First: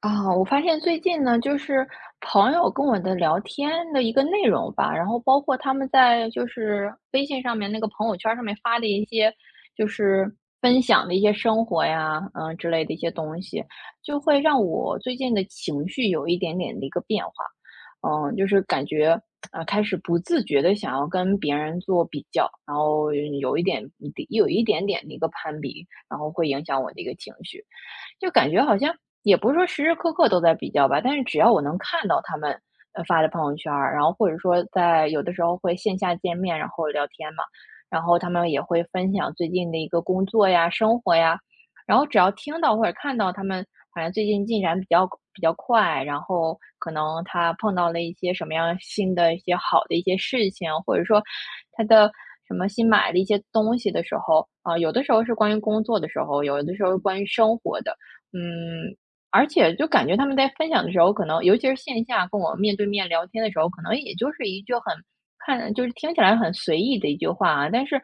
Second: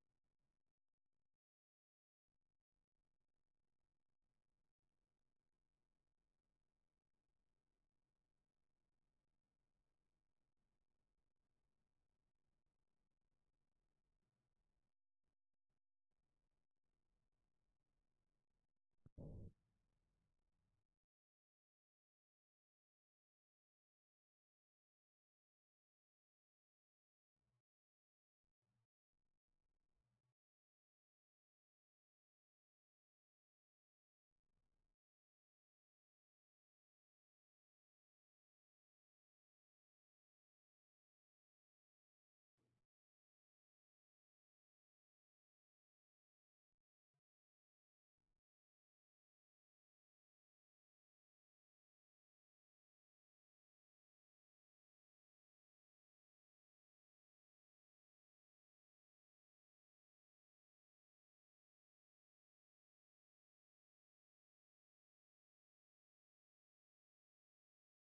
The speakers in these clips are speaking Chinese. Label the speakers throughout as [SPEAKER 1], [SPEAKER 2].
[SPEAKER 1] 啊，我发现最近呢，就是朋友跟我的聊天的一个内容吧，然后包括他们在就是微信上面那个朋友圈上面发的一些，就是分享的一些生活呀，之类的一些东西，就会让我最近的情绪有一点点的一个变化，就是感觉开始不自觉的想要跟别人做比较，然后有一点点的一个攀比，然后会影响我的一个情绪。就感觉好像也不是说时时刻刻都在比较吧，但是只要我能看到他们发的朋友圈儿，然后或者说在有的时候会线下见面，然后聊天嘛，然后他们也会分享最近的一个工作呀、生活呀，然后只要听到或者看到他们好像最近进展比较快，然后可能他碰到了一些什么样新的一些好的一些事情，或者说他的什么新买的一些东西的时候，有的时候是关于工作的时候，有的时候是关于生活的，嗯，而且就感觉他们在分享的时候，可能尤其是线下跟我面对面聊天的时候，可能也就是一句很就是听起来很随意的一句话啊，但是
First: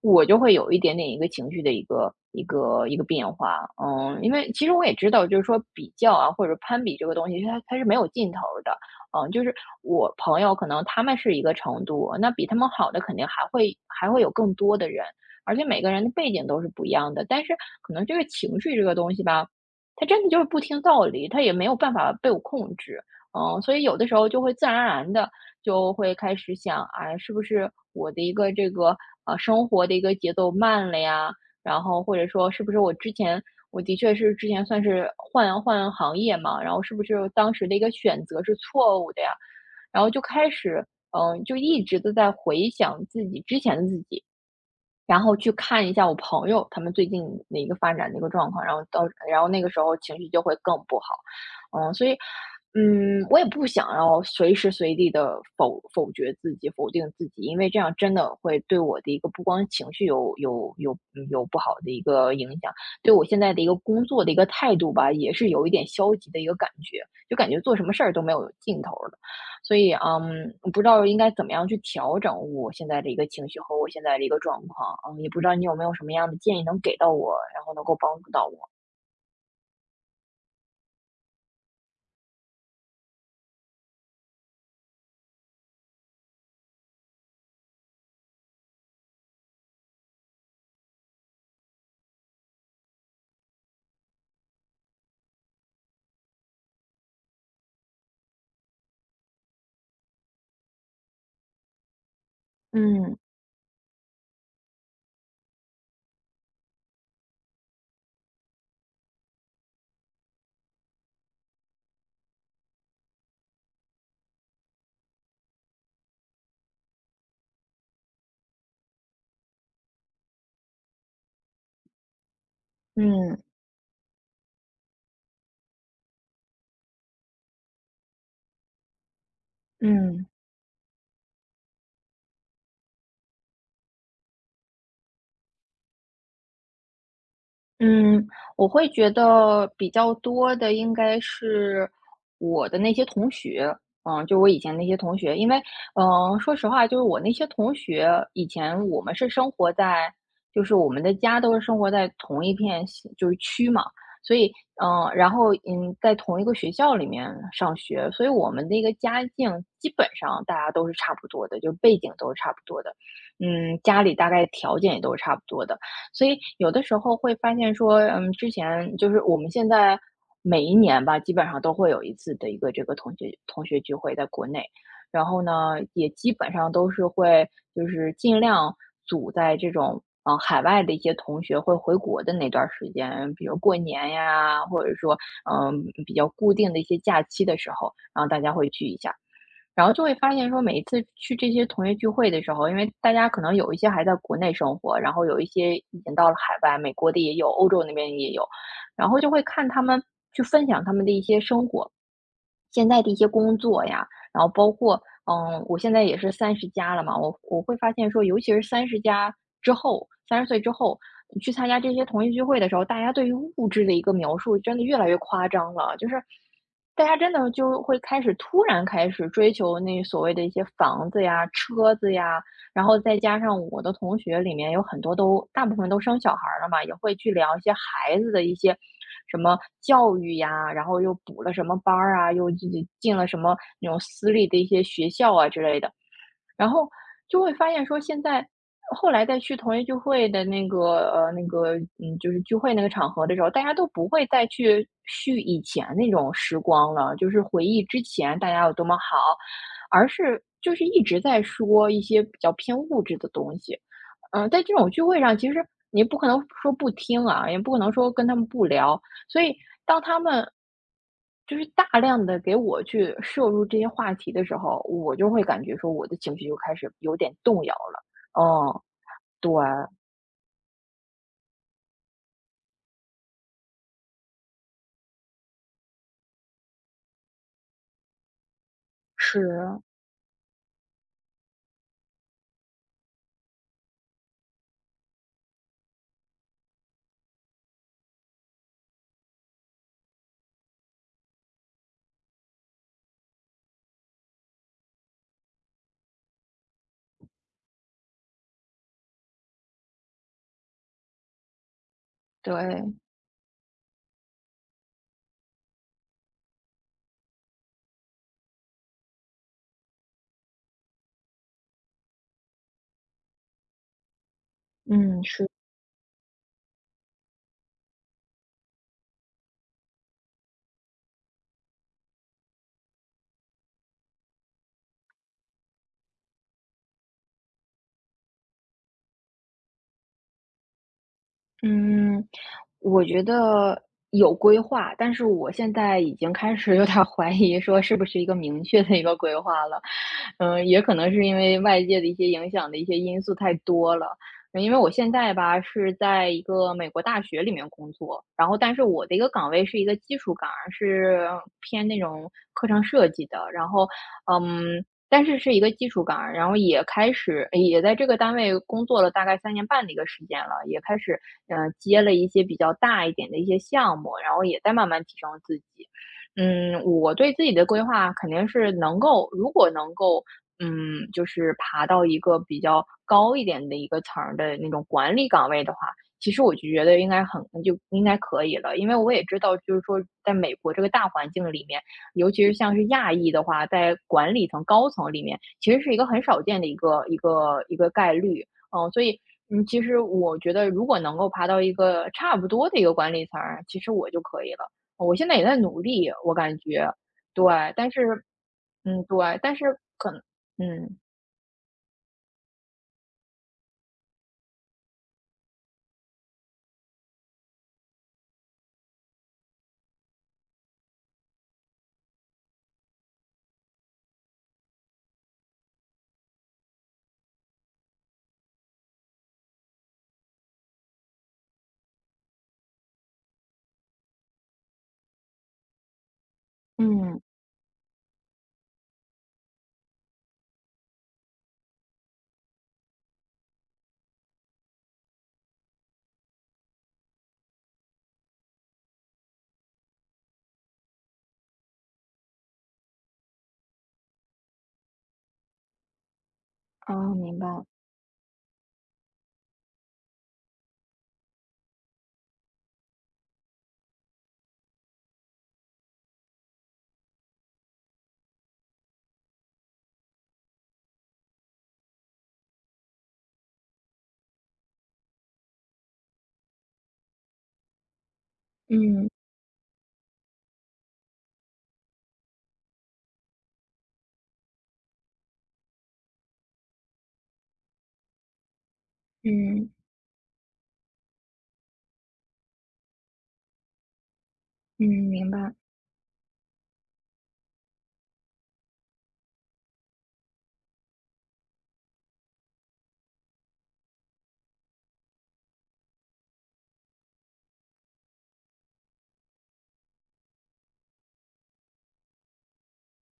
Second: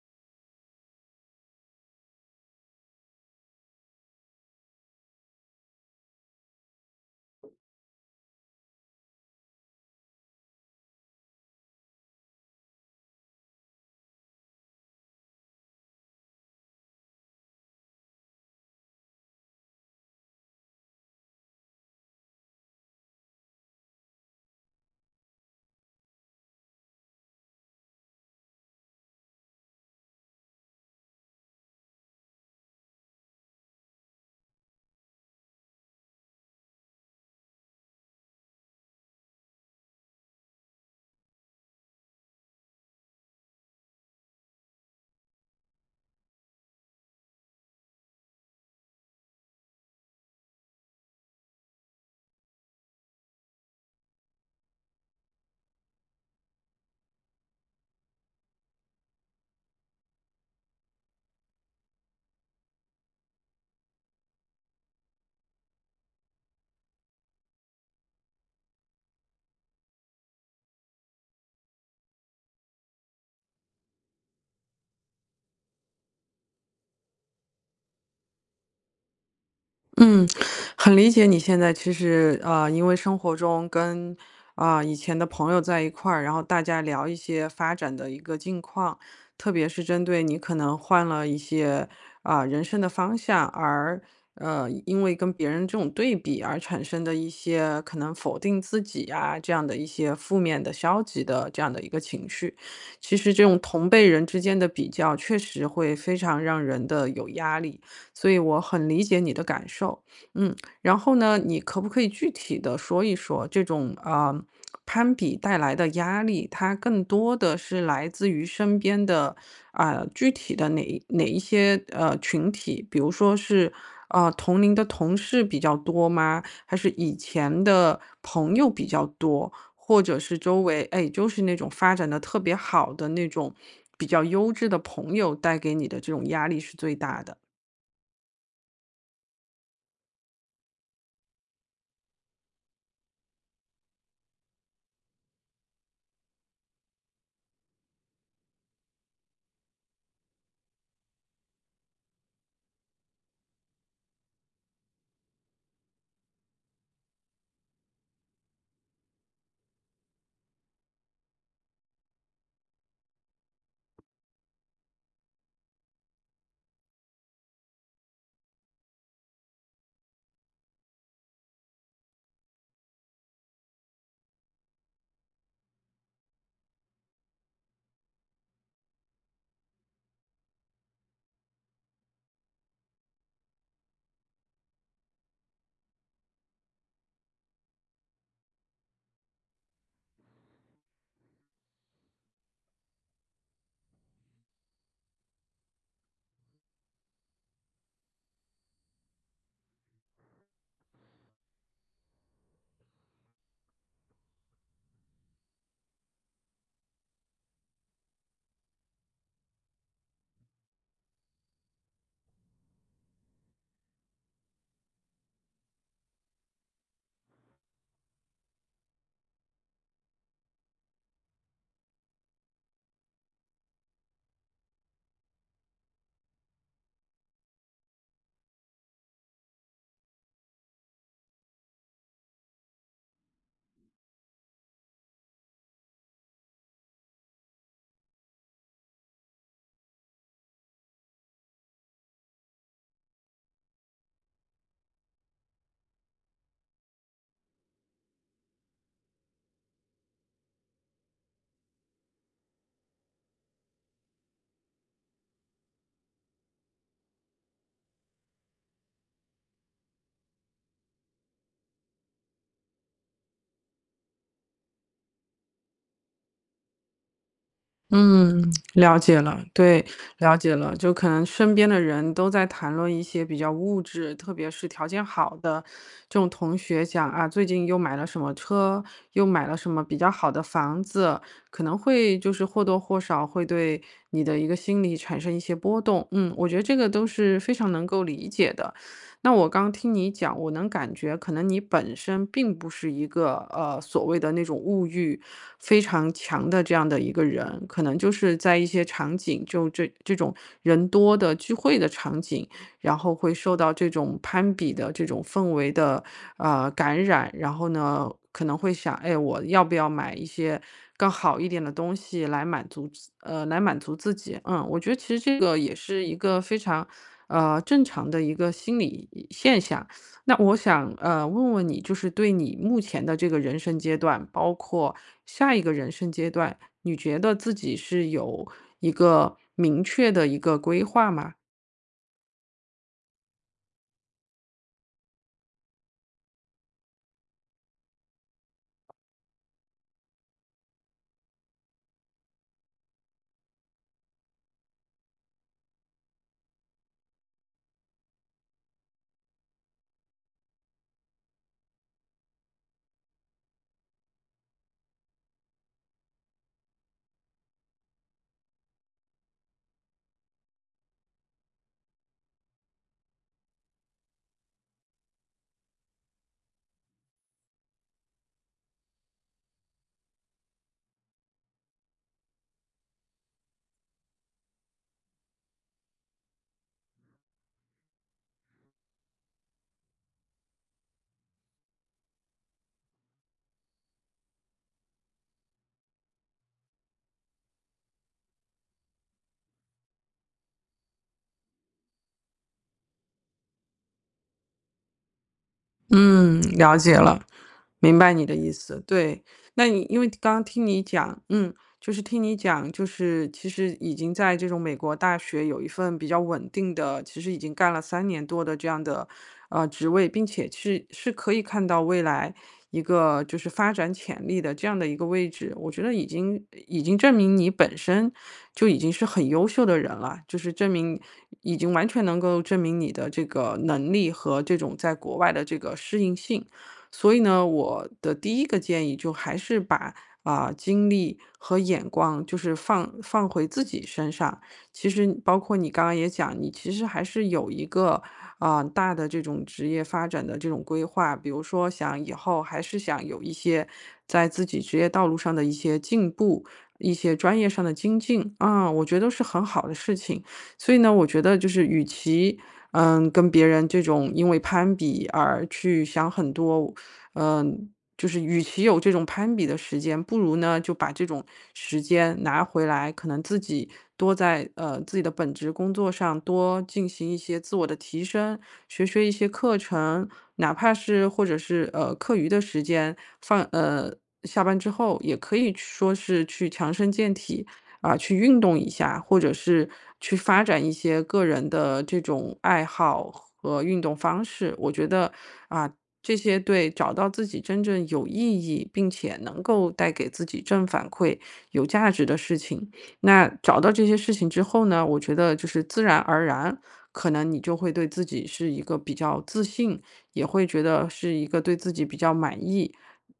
[SPEAKER 1] 我就会有一点点一个情绪的一个变化。因为其实我也知道，就是说比较啊或者攀比这个东西，它是没有尽头儿的。就是我朋友可能他们是一个程度，那比他们好的肯定还会有更多的人，而且每个人的背景都是不一样的，但是可能这个情绪这个东西吧。他真的就是不听道理，他也没有办法被我控制。所以有的时候就会自然而然的就会开始想，啊，是不是我的一个这个，生活的一个节奏慢了呀？然后或者说是不是我的确是之前算是换换行业嘛，然后是不是当时的一个选择是错误的呀？然后就开始，就一直都在回想自己之前的自己。然后去看一下我朋友他们最近的一个发展的一个状况，然后到然后那个时候情绪就会更不好。所以，我也不想要随时随地的否决自己、否定自己，因为这样真的会对我的一个不光情绪有不好的一个影响，对我现在的一个工作的一个态度吧，也是有一点消极的一个感觉，就感觉做什么事儿都没有尽头了。所以，我不知道应该怎么样去调整我现在的一个情绪和我现在的一个状况，也不知道你有没有什么样的建议能给到我，然后能够帮助到我。
[SPEAKER 2] 嗯，很理解你现在其实啊、因为生活中跟啊、以前的朋友在一块儿，然后大家聊一些发展的一个近况，特别是针对你可能换了一些啊、人生的方向，而因为跟别人这种对比而产生的一些可能否定自己啊这样的一些负面的、消极的这样的一个情绪，
[SPEAKER 1] 嗯
[SPEAKER 2] 其实这种同辈人之间的比较确实会非常让人的有压力。所以我很理解你的感受。嗯，然后呢，你可不可以具体的说一说这种，攀比带来的压力，它更多的是来自于身边的，啊，具体的哪一些，群体？比如说
[SPEAKER 1] 嗯
[SPEAKER 2] 是，同龄的同事比较多吗？还是以前的朋友比较多？或者
[SPEAKER 1] 嗯，
[SPEAKER 2] 是周围，哎，就是那种发展的特别好的那种比较优质的朋友带给你的这种压力是最大的？
[SPEAKER 1] 嗯，我会觉得比较多的应该是我的那些同学，就我以前那些同学，因为，说实话，就是我那些同学，以前我们是生活在，就是我们的家都是生活在同一片就是区嘛，所以，然后，在同一个学校里面上学，所以我们的一个家境基本上大家都是差不多的，就背景都是差不多的，家里大概条件也都是差不多的。所以有的时候会发现说，之前就是我们现在每一年吧，基本上都会有一次的一个这个同学聚会在国内，然后呢，也基本上都是会就是尽量组在这种海外的一些同学会回国的那段儿时间，比如过年呀，或者说比较固定的一些假期的时候，然后大家会聚一下。然后就会发现说，每一次去这些同学聚会的时候，因为大家可能有一些还在国内生活，然后有一些已经到了海外，美国的也有，欧洲那边也有，然后就会看他们去分享他们的一些生活，现在的一些工作呀，然后包括我现在也是三十加了嘛，我会发现说，尤其是三十加之后，30岁之后，你去参加这些同学聚会的时候，大家对于物质的一个描述真的越来越夸张了，就是大家真的就会突然开始追求那所谓的一些房子呀、车子呀，然后再加上我的同学里面有很多都大部分都生小孩儿了嘛，也会去聊一些孩子的一些什么教育呀，然后又补了什么班儿啊，又进了什么那种私立的一些学校啊之类的。然后就会发现说现在后来再去同学聚会的那个,就是聚会那个场合的时候，大家都不会再去叙以前那种时光了，就是回忆之前大家有多么好，而是就是一直在说一些比较偏物质的东西。在这种聚会上，其实你不可能说不听啊，也不可能说跟他们不聊，所以当他们就是大量的给我去摄入这些话题的时候，我就会感觉说我的情绪就开始有点动摇了。
[SPEAKER 2] 嗯，
[SPEAKER 1] 嗯，
[SPEAKER 2] 了解了，
[SPEAKER 1] 对，
[SPEAKER 2] 对，了解了。就可能身边的人都在谈论一些比较物质，特别是条件好的这种同学讲啊，最近又买了什么车，又
[SPEAKER 1] 是，
[SPEAKER 2] 买了什么比较好的房子，可能会就是或多或少会对你的一个心理产生一些波动。嗯，我觉得这个都是非常能够理解的。那我刚听你讲，我能感觉可能你本身并不是一个所谓的那种物欲非常强的这样的一个人，可能就是在一些场景，就这种人多的聚会的场景。
[SPEAKER 1] 对，
[SPEAKER 2] 然后会受到这种攀比的这种氛围的感染，然后呢可能会想，哎，我要不要买一些更好一点的东西来满足自呃来满足自己？嗯，我觉得其实
[SPEAKER 1] 嗯，
[SPEAKER 2] 这
[SPEAKER 1] 是，
[SPEAKER 2] 个也是一个非常正常的一个心理现象。那我想问问你，就是对你目前的这个人生阶段，包括下一个人生阶段，你觉得自己是有一个明确的一个规划吗？
[SPEAKER 1] 嗯，我觉得有规划，但是我现在已经开始有点儿怀疑说是不是一个明确的一个规划了。也可能是因为外界的一些影响的一些因素太多了。因为我现在吧是在一个美国大学里面工作，然后但是我的一个岗位是一个技术岗，是偏那种课程设计的。然后，但是是一个技术岗，然后也开始也在这个单位工作了大概3年半的一个时间了，也开始接了一些比较大一点的一些项目，然后也在慢慢提升自己。我对自己的规划肯定是能够，如果能够就是爬到一个比较高一点的一个层儿的那种管理岗位的话，其实我就觉得应该很就应该可以了。因为我也知道，就是说在美国这个大环境里面，尤其是像是亚裔的话，在管理层高层里面，其实是一个很少见的一个概率。所以其实我觉得如果能够爬到一个差不多的一个管理层儿，其实我就可以了。我现在也在努力，我
[SPEAKER 2] 嗯，
[SPEAKER 1] 感
[SPEAKER 2] 了
[SPEAKER 1] 觉，
[SPEAKER 2] 解了。
[SPEAKER 1] 对，但
[SPEAKER 2] 明白
[SPEAKER 1] 是。
[SPEAKER 2] 你的意思，
[SPEAKER 1] 嗯，
[SPEAKER 2] 对。
[SPEAKER 1] 对，但
[SPEAKER 2] 那
[SPEAKER 1] 是
[SPEAKER 2] 你因为
[SPEAKER 1] 可能
[SPEAKER 2] 刚刚听你
[SPEAKER 1] 嗯，
[SPEAKER 2] 讲，嗯，就是听你讲，就是其实已经在这种美国大学有一份比较稳定的，其实已经干了三年多的这样的，职位，并且是可以看到未来一个就是发展潜力的这样的一个位置。我觉得已经证明你本身就已经是很优秀的人了，就是证明已经完全能够证明你的这个能力和这种在国外的这个适应性。所
[SPEAKER 1] 嗯，
[SPEAKER 2] 以呢，我的第一个建议就还是把啊、精力和眼光就是放回自己身上。其实包括你刚刚也讲，你其实还是有一个啊、大的这种职业发展的这种规划，比如说想以后还是想有一些在自己职业道路上的一些进步。一
[SPEAKER 1] 哦，
[SPEAKER 2] 些
[SPEAKER 1] 明
[SPEAKER 2] 专
[SPEAKER 1] 白，
[SPEAKER 2] 业上的精进啊，我觉得是很好的事情。所以呢，我觉得就是与其嗯跟别人这种因为攀比而去想很多，嗯、就是与其有这种攀比的时间，不如呢就把这种时间拿回来，可能自己多在自己的本职工作上多进行一些自我的提升，学学
[SPEAKER 1] 嗯，
[SPEAKER 2] 一些课程，哪怕是或者是课余的时间下班之后，也可以说是去强身健体啊、去运动一下，或者是
[SPEAKER 1] 嗯，
[SPEAKER 2] 去发展一些个人的这种爱好和运动方式。我
[SPEAKER 1] 嗯，
[SPEAKER 2] 觉得
[SPEAKER 1] 明白，
[SPEAKER 2] 啊、这些对，找到自己真正有意义，并且能够带给自己正反馈、有价值的事情。那找到这些事情之后呢，我觉得就是自然而然，可能你就会对自己是一个比较自信，也会觉得是一个对自己比较满意，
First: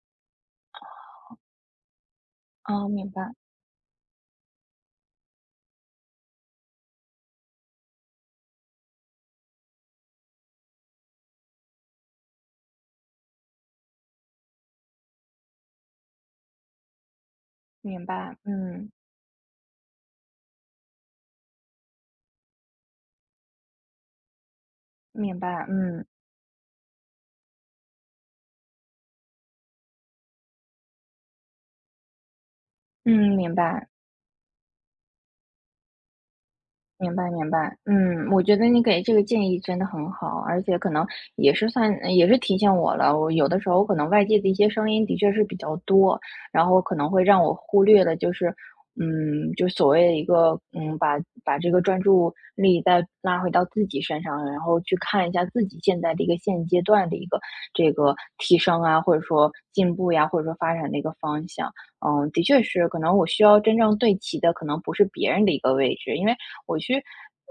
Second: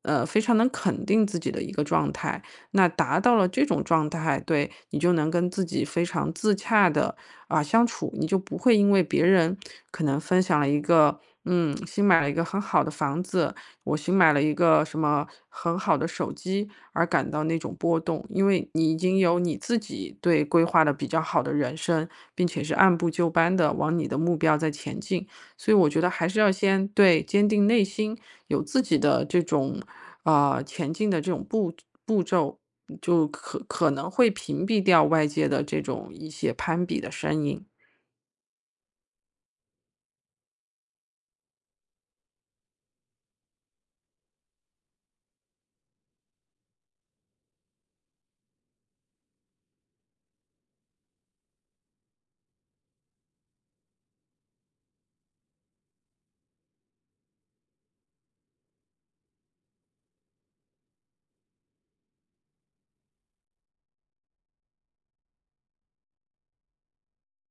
[SPEAKER 2] 非常能肯定自己的一个状态。
[SPEAKER 1] 哦，
[SPEAKER 2] 那
[SPEAKER 1] 明
[SPEAKER 2] 达
[SPEAKER 1] 白，
[SPEAKER 2] 到了这种状态，对，你就能跟自己非常自洽的啊、相处，你就不会因为别人可能分享了一个，嗯，新买了一个很好的房子，我新买了一个什么很好的手机而感到那种波
[SPEAKER 1] 明
[SPEAKER 2] 动，
[SPEAKER 1] 白，
[SPEAKER 2] 因为
[SPEAKER 1] 嗯，
[SPEAKER 2] 你已经有你自己对规划的比较好的人生，并且是按部就班的往你的目标在前进。
[SPEAKER 1] 明白，
[SPEAKER 2] 所以我觉
[SPEAKER 1] 嗯，
[SPEAKER 2] 得还是要先对坚定内心，有自己的这种啊、前进的这种步骤，就
[SPEAKER 1] 嗯，明
[SPEAKER 2] 可
[SPEAKER 1] 白。
[SPEAKER 2] 可能会屏蔽掉外界的这种一些攀比的
[SPEAKER 1] 明白
[SPEAKER 2] 声
[SPEAKER 1] 明
[SPEAKER 2] 音。
[SPEAKER 1] 白，嗯，我觉得你给这个建议真的很好，而且可能算也是提醒我了，我有的时候可能外界的一些声音的确是比较多，然后可能会让我忽略了，就是，就所谓的一个，把这个专注力再拉回到自己身上，然后去看一下自己现在的一个现阶段的一个这个提升啊，或者说进步呀，或者说发展的一个方向。的确是，可能我需要真正对齐的，可能不是别人的一个位置，因为。我去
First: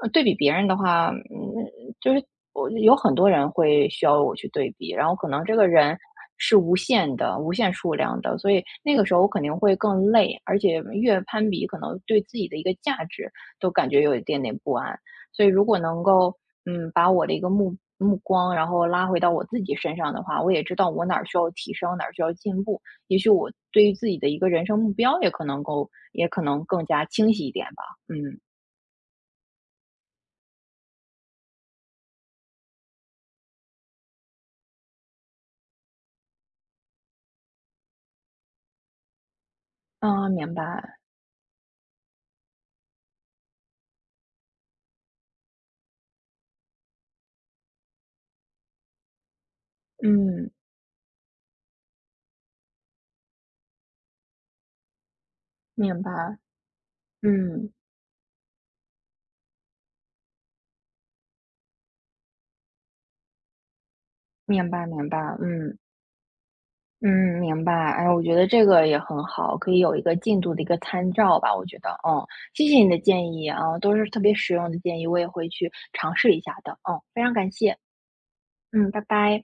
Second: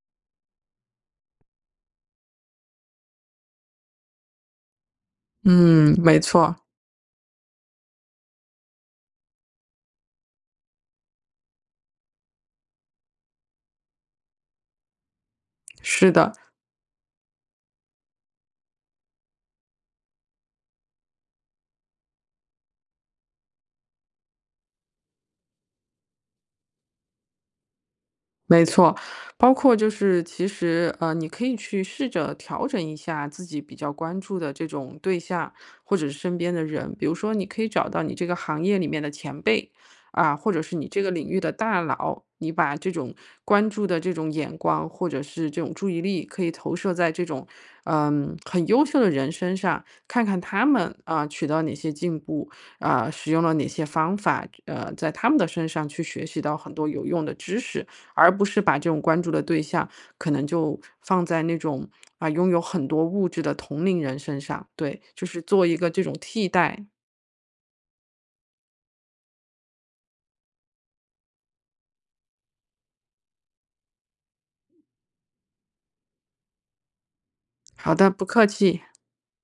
[SPEAKER 1] 对比别人的话，就是我有很多人会需要我去对比，然后可能这个
[SPEAKER 2] 嗯，
[SPEAKER 1] 人
[SPEAKER 2] 没错，
[SPEAKER 1] 是无限的、无限数量的，所以那个时候我肯定会更累，而且越攀比，可能对自己的一个价值都感觉有一点点不安。所以如果能
[SPEAKER 2] 是的。
[SPEAKER 1] 够，把我的一个目光，然后拉回到我自己身上的话，我也知道我哪儿需要提升，哪儿需要进步。也许我对于自己的一个人生目标也可能更加清晰一点吧。嗯。
[SPEAKER 2] 没错，包括就是其实，你可以去试着调整一下自己比较关注的这种对象，或者是身边的人。比如说，你可以找到你这个行业里面的前辈
[SPEAKER 1] 啊，
[SPEAKER 2] 啊，或
[SPEAKER 1] 明
[SPEAKER 2] 者是你
[SPEAKER 1] 白，
[SPEAKER 2] 这个领域的大佬，你把这种关注的这种眼光，或者是这种注意力，可以投射在这种嗯很优秀的人身上，看看
[SPEAKER 1] 嗯，
[SPEAKER 2] 他们啊取得哪些进步，啊使用了哪些方法，在他们的身上
[SPEAKER 1] 明
[SPEAKER 2] 去学
[SPEAKER 1] 白，
[SPEAKER 2] 习到很多有用的知
[SPEAKER 1] 嗯，
[SPEAKER 2] 识。而不是把这种关注的对象可能就放在那种啊拥有很多物质的同龄人身上。
[SPEAKER 1] 明白，
[SPEAKER 2] 对，
[SPEAKER 1] 明白，
[SPEAKER 2] 就是做一
[SPEAKER 1] 嗯，
[SPEAKER 2] 个这种替代。
[SPEAKER 1] 嗯，明白。哎，我觉得这个也很好，可以有一个进度的一个参照吧，我觉得，谢谢你的建议啊，都是特别实用的建议，我也会去尝试一下的，非常感谢，
[SPEAKER 2] 好的，不客气。
[SPEAKER 1] 嗯，拜拜。